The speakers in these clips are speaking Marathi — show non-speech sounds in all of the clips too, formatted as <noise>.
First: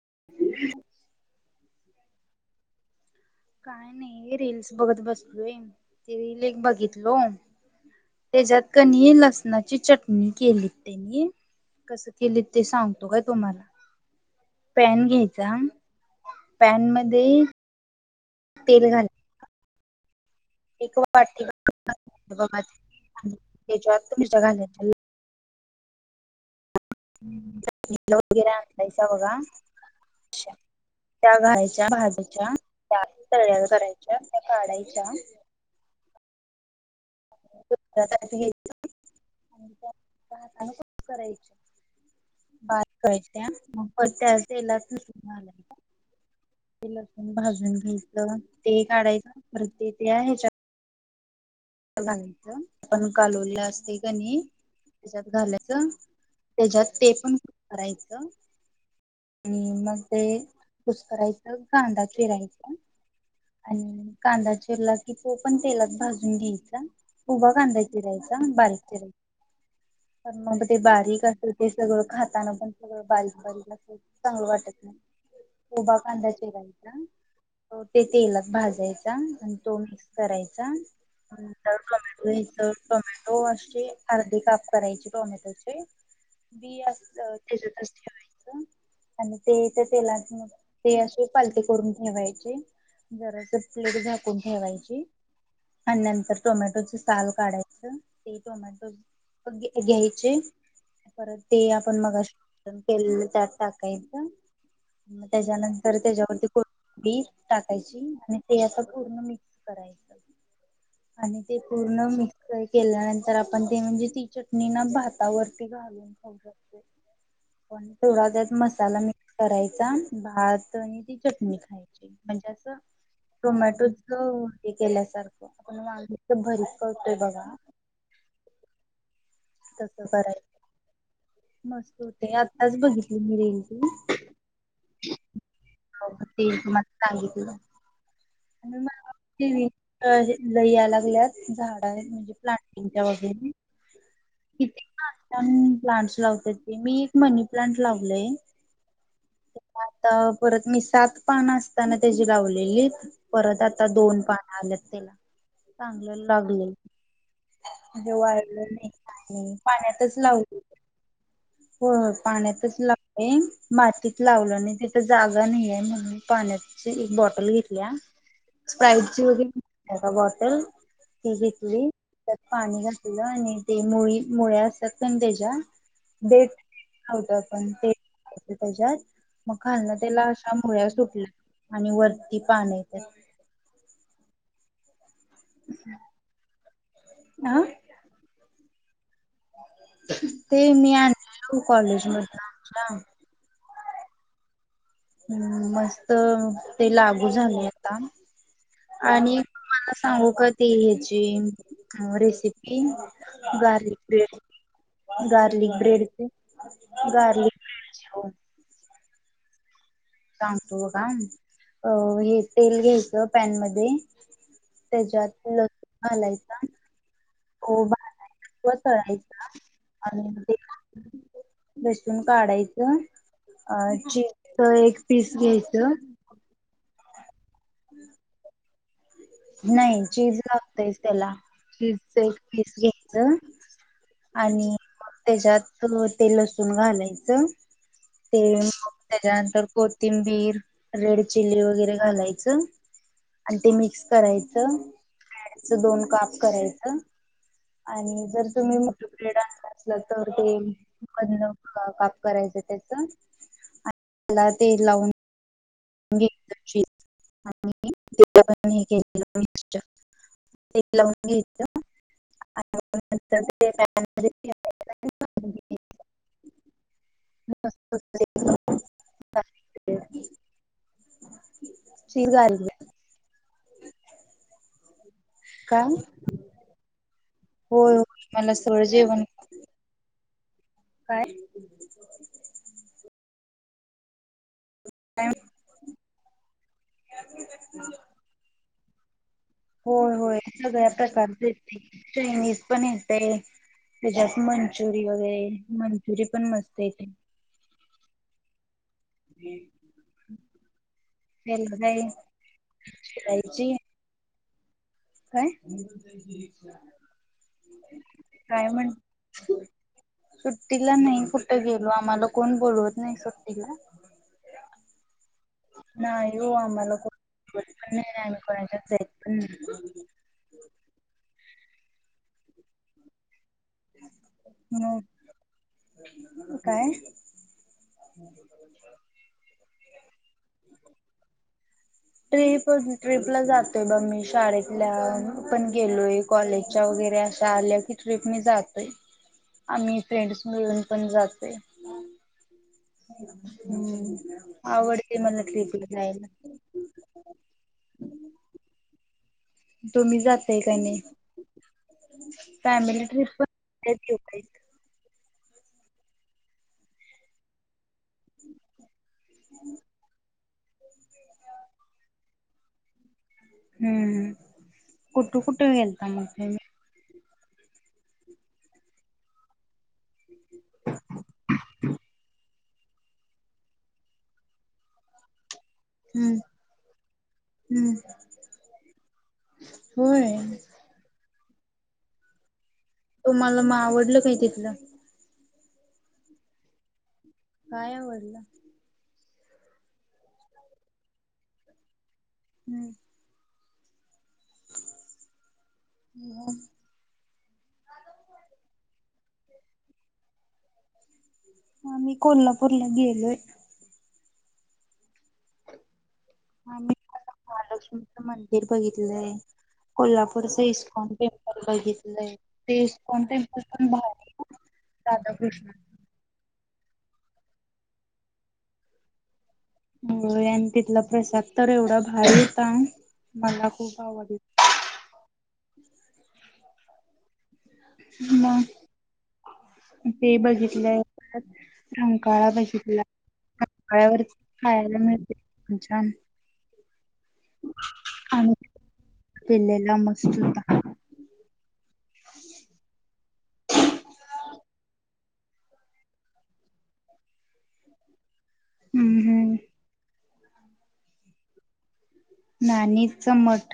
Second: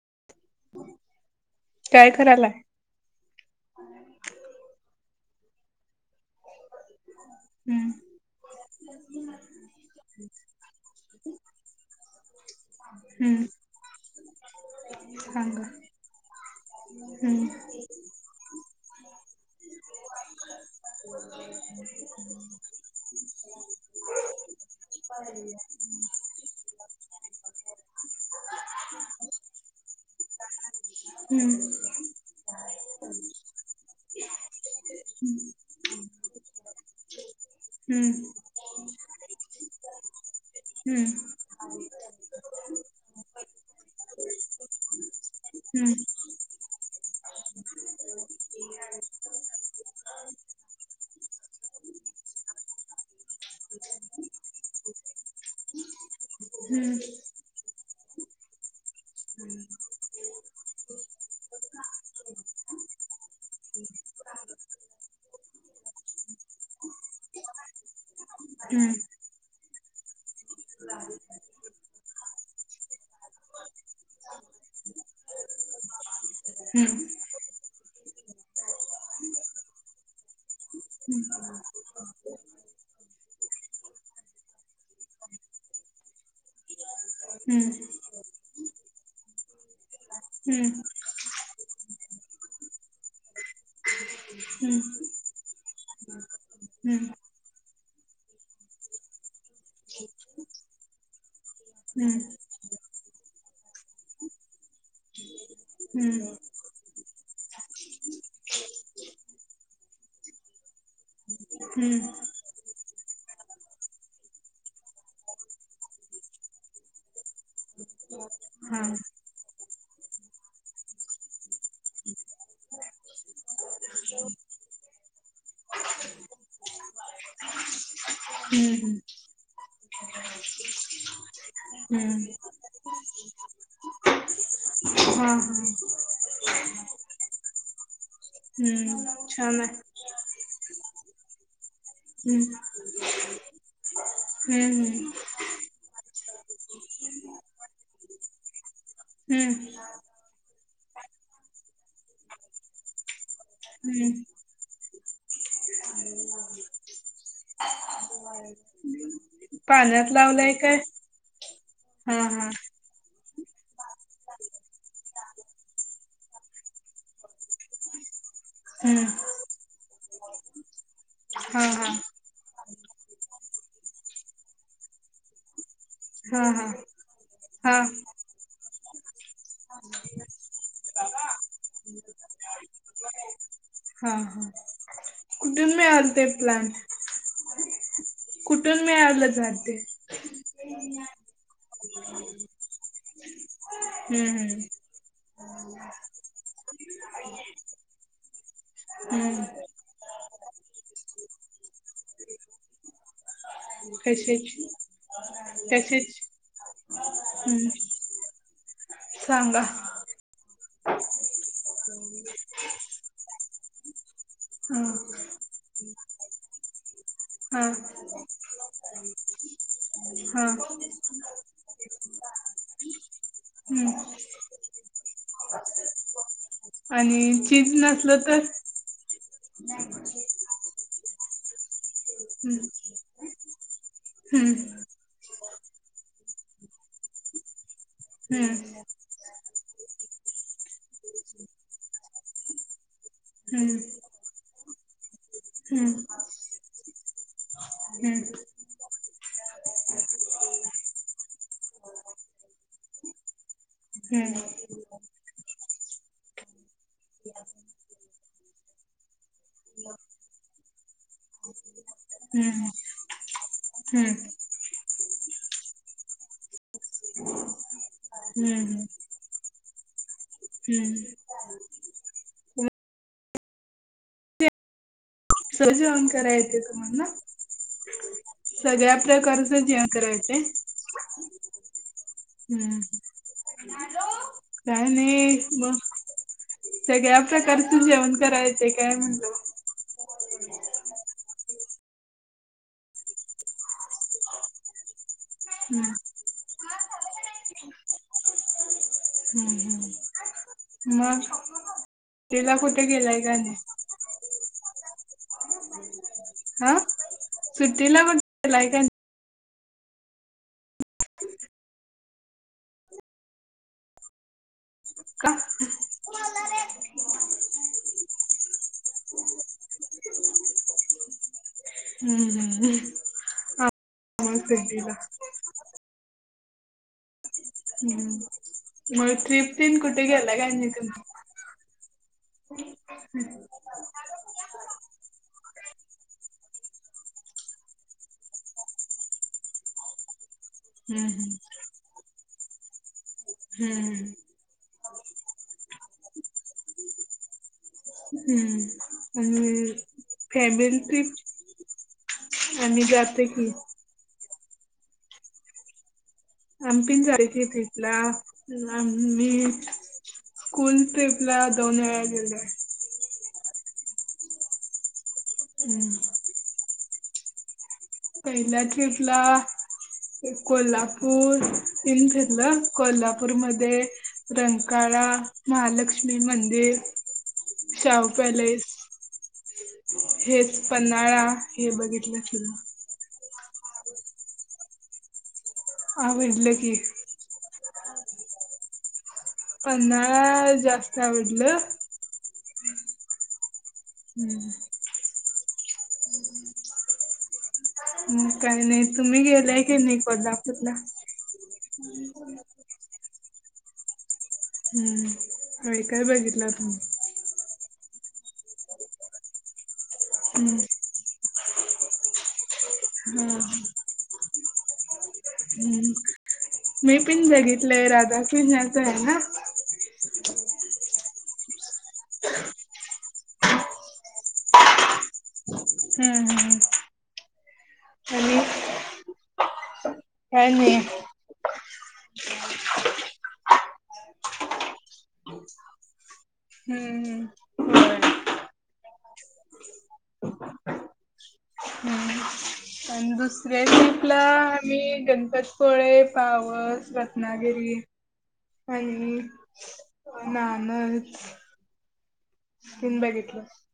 <inaudible> काय करायलाय? काय नाही रिल्स बघत बसलोय. ते रीली एक बघितलो, हम्म त्याच्यात कणी लसणाची चटणी केली त्यांनी. कसं केले ते सांगतो काय हम्म तुम्हाला. पॅन घ्यायचा, सांगा पॅनमध्ये हम्म तेल घाला <unintelligible> <unintelligible> त्या हम्म घायच्या भाजायच्या, त्या तळल्याल करायच्या, त्या काढायच्या. <unintelligible> हाताने हं. कट करायच <unintelligible> हं. ते लसूण भाजून घेतेतलं ते काढायचं, परत ते ते ह्याच्यात घालायचं. आपण कालवलेलं असते का नाही, त्याच्यात घालायच. त्याच्यात ते पण करायचं. आणि मग ते कुसकरायचं. कांदा चिरायचा. आणि कांदा चिरला कि तो पण तेलात भाजून घ्या चा. उभा कांदा चिरायचा, बारीक हम्म चिरायचा. पण मग ते बारीक असत ते सगळं खाताना पण सगळं बारीक बारीक असेल चांगलं वाटत उभा कांदा हम्म हम्म चिरायचा. ते तेलात भाजायचा आणि तो मिक्स करायचा. चार टोमॅटो घ्यायचं. टोमॅटो असे अर्धे काप करायचे टोमॅटोचे. बी अस हम्म त्याच्यातच ठेवायचं. आणि ते तेलात हम्म ते असे पालथे करून ठेवायचे. जरा ते प्लेट झाकून ठेवायची हम्म आणि नंतर टोमॅटोच हम्म साल काढायचं. ते टोमॅटो घ्यायचे, परत ते आपण हम्म मगाशी वाटण केलेलं त्यात टाकायचं. मग हम्म त्याच्यानंतर हम्म त्याच्यावरती कोथंबीर टाकायची आणि ते असं पूर्ण मिक्स करायचं. आणि ते हम्म पूर्ण मिक्स कराय केल्यानंतर आपण ते म्हणजे ती चटणी ना भातावरती घालून खाऊ शकतो. पण थोडा त्यात हा मसाला मिक्स करायचा भात आणि ती चटणी खायची. म्हणजे अस टोमॅटोच हे केल्यासारखं आपण वांग्याची भरीत करतोय बघा. हम्म तस बर हाय. हम्म मस्त हम्म होते आताच बघितली मी रिल ती. हा हा हो म ते तुम्हाला सांगितलं. हम्म <unintelligible> छान आहे लई या लागल्यात, झाड आहेत. म्हणजे प्लांटिंगच्या वगैर. हं हं. प्लांट्स लावत ते. मी एक मनी प्लांट लावलय. हम्म हम्म तेव्हा आता परत मी सात पानं असताना त्याची लावलेलीत. परत आता हम्म दोन पान आल्यात त्याला, चांगलं लागलय. म्हणजे वाळलं नाही काही नाही. पाण्यात पाण्यातच लावलाय लावलय. काय हो, हा हा पाण्यातच ला मी मातीत लावलं नाही तिथ जागा नाही आहे म्हणून. पाण्याची एक बॉटल घेतलिया, स्प्राईट हम्म ची वगैरे नसत्या का बॉटल, ती हा घेतली. हा त्यात पाणी घातलेलं. आणि ते मुळी मुळ्या असतात ना त्याच्या. हा डेट हा न्हवत पण हा ते डेट त्याच्यात मग खालन त्याला अशा मुळ्या सुटल्या. आणि वरती पान येतात. हा. <unintelligible> चालते प्लॅन. आ? कुठून मिळालं झाड ते? ते मी आनल्या वो कॉलेजमधनं आता. हम्म हम्म. हम्म, मस्त ते लागू झालंय आता. हम्म आणि हम्म तुम्हाला सांगू का ती ह्याची अ रेसिपी? गार्लिक ब्रेड कशाची गार्लिक कशाची ब्रेडची. गार्लिक हम्म ब्रेडची ओ. सांगा. सांगतो बघा, अ हे तेल घ्यायचं पॅन मध्ये त्याच्यात लसूण घालायचा. हा हो भाजायचा किंवा तळायचा आणि मग हा त्या लसून काढायचं. अ हम्म चीजच एक पीस घ्यायचं. चीज नसलं तर? नाही चीज लागतंयच त्याला, चीजच एक हम्म पीस घ्यायचं आणि मग त्याच्यात ते लसूण घालायचं. हम्म ते मग त्याच्यानंतर कोथिंबीर, रेड चिली वगैरे घालायचं. आणि ते हम्म मिक्स करायचं ब्रेडचं हम्म दोन काप करायचं. हम्म आणि जर तुम्ही मोठं ब्रेड आणला असला तर ते मधनं काप कराय च त्याचं. हम्म. आणिण हे केले <unintelligible> पीट लावून घ्यायचं. हम्म आणी नंतर ते प्यान हम्म मधे ठेवायला घ्यायचं ह <unintelligible> हम्म. हम्म. शक <unintelligible> काय जावून कराय येतय तुम्हाना? होय. मला सगळं सगळ्या जेवण प्रकारचे जेवण कराय येतय. काय? काय नाही मग. सगळ्या प्रकारच जेवण कराय येतय काय म्हणलो? होय-होय सगळ्या प्रकारचे येतंय, चायनीज पण येतंय त्याच्यात मंचुरी वगैरे, हम्म मंचुरी पण मस्त येतंय. हम्म, हम्, त्याला काय मग. तिला कुठे गेलाय का नाही. हा सुट्टीला कुठे गेलाय काय-काय का म्हण नाही हम्म. सुट्टीला नाही कुठं गेलो, आम्हाला कोण बोलवत नाही सुट्टीला. का नाही हो आम्हाला कोण बोलवत पण नाही, आणि आम्ही कोणाच्या जात पण नाही. सध्याला नाही <unintelligible> काय? हम्म मग ट्रीप तेन कुठे गेला काय नाही तुम्ही? ट्रीप ट्रीपला जातोय बघ मी. शाळेतल्या पण गेलोय कॉलेजच्या वगैरे अशा आल्या की ट्रीप मी जा तोय आम्ही फ्रेंड्स मिळून पण जातोय. हम्म. आवडते मला ट्रीपला जायला. हम्म, आणि तुम्ही जाताय का फॅमिली नाही? ट्रिप? आम्ही फॅमिली जातो ट्रिप की पण <unintelligible> आम्ही पण जायचंय ट्रीपला, आम्ही स्कूल ट्रीपला दोन वेळा गेलोय. हम्म, कुठं कुठं गेलता मग तुम्ही? पहिल्या ट्रीपला ते कोल्हापूर तेन फिरलं, कोल्हापूरमध्ये रंका ळा महालक्ष्मी हम्म मंदिर, हम्म शाहू पॅलेस. होय हेच पन्हाळा हे बघितलं <unintelligible> तुम्हाला मग आवडलं काही तिथलं? आवडलं की. काय आवडलं? पन्हाळा जास्त आवडलं. हम्म. हम्म. <unintelligible> मग काही नाही, तुम्ही गेलाय काय नाही कोल्हापूरला? हा मी कोल्हापूरला गेलोय. हम्म, काय काय बघितलं तुम्ही? आम्ही महालक्ष्मीचं मंदिर बघितलंय कोल्हापूरच हम्म इस्कॉन टेम् पल बघितलंय, ते इस्कॉन हा टेम्पल भारी राधाकृष्ण हम्म, मी पण बघितलंय राधा कृष्णाचा आहे ना? होय, आणि तिथला प्रसाद तर एवढा भारी होता. मला खूप आवडला. हम्म हम्म हम्म. आणि पुन्हा ते काय नाही बघितलंय परत रंकाळा बघितला. रंकाळ्यावर खायला मिळतंय खूप छान. हम्म. होय. आम्ही पिलेला मस्त होता. हम्म हम्म, पण दुसऱ्या ट्रीपला आम्ही गणपतपुळे, पावस, रत्नागिरी हम्म आणि हम्म नानद नानीचा मठ.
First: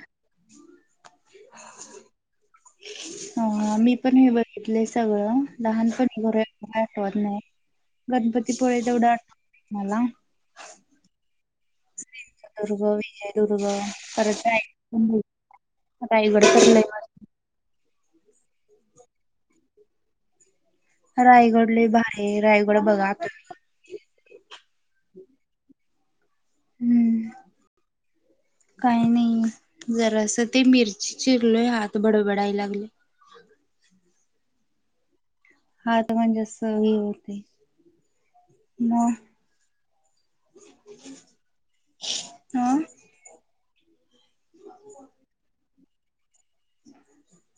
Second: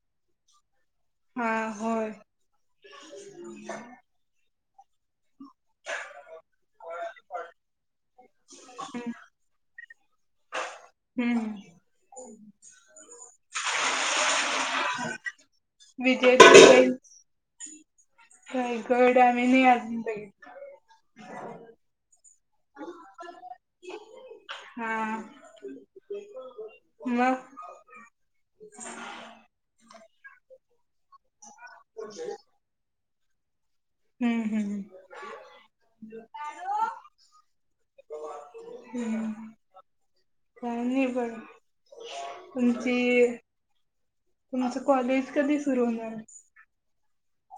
हा होय. ह मी पण हे बघितलंय सगळं, लहानपणी <unintelligible> आठवत नाही, गणपतीपुळे तेवढं आठवतंय मला. हम्म सिंधुदुर्ग, विजयदुर्ग परत <unintelligible> रायगड तर लय विजयदुर्ग भा रायगड आम्ही नाही अजून बघितला. रायगड लय भारीय रायगड बघा तुम्ही. हा <inaudible> हम्म, मग काही नाही जरा असं ते मिर चिरलोय हात बडबडाय लागले. हम्म हम्. हा तर म्हणजे होते म हम्म. काय नाही बर हं तुमची. तुमचं कॉलेज कधी सुरू होणार?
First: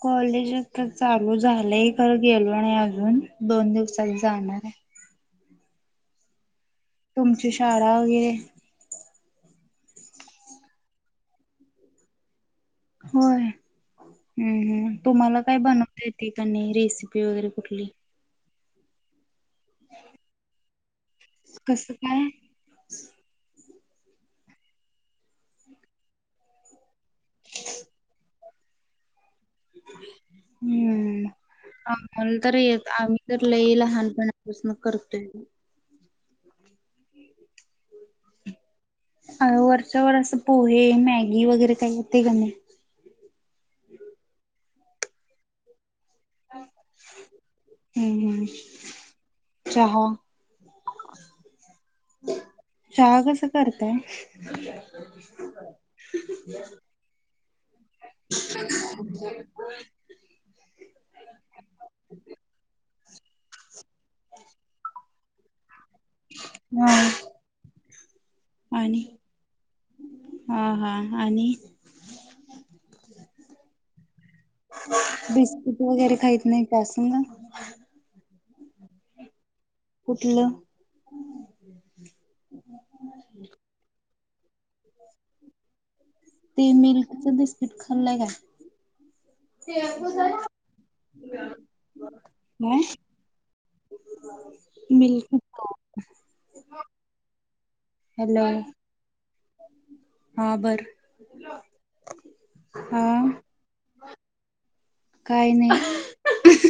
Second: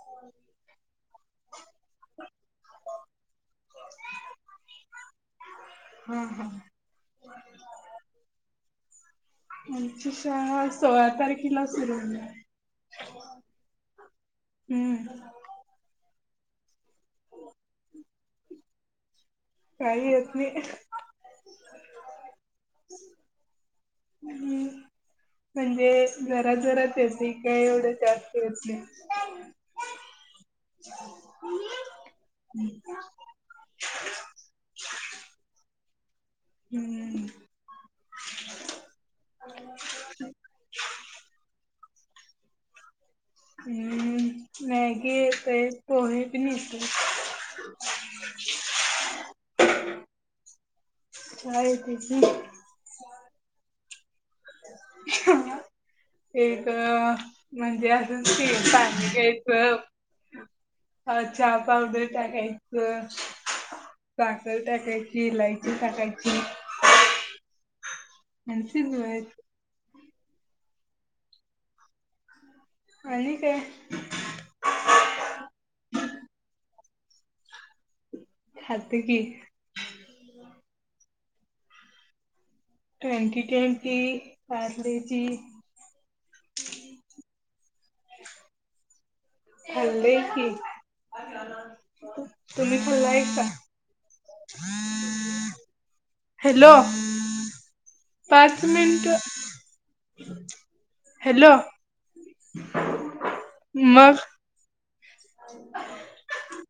कॉलेजच तर चालू झा मलाही खर गेलो आणि अजून दोन दिवसात जाणार आहे. हम्म हम्. तुमची शाळा वगैरे आमची शाळा सोळा तारखेला सुरू होली. होय हम् हम्म तुम्हाला काय बनवते? ते रेसिपी वगैरे कुठली? काही येत नाही. कसं काय? <unintelligible> म्हणजे घरात घरात येते काय एवढं जास्तले. हम्म. तर येत आम्ही तर लई लहानपणापासून करतोय. हम्. अ वरच्यावर असं पोहे मॅगी वगैरे काही येते का नाही. हम्म मॅगी येतय. पोहे पण येतय हम्म ह् चहा? चहा येतोय. चहा <unintelligible> एक म्हणजे अजून स पाणी घ्यायच. अ च्या पावडर टाकायच. साखर टाकायची. इलायची टाकायची. हा म्हनस आणि हो. ह आणि आणि काय बिस्किट वगैरे खाहीत नाही. कय असन ना? खते की. कुठलं? ट्वेंटी टेन की पार्ले जी. खाल्ले काय? बोला की तुम्ही फ्रि हाय काय? बिलकुल आहे. हॅलो. हॅलो पाच मिनटं हा बर हॅलो. हा मग काय मग अह.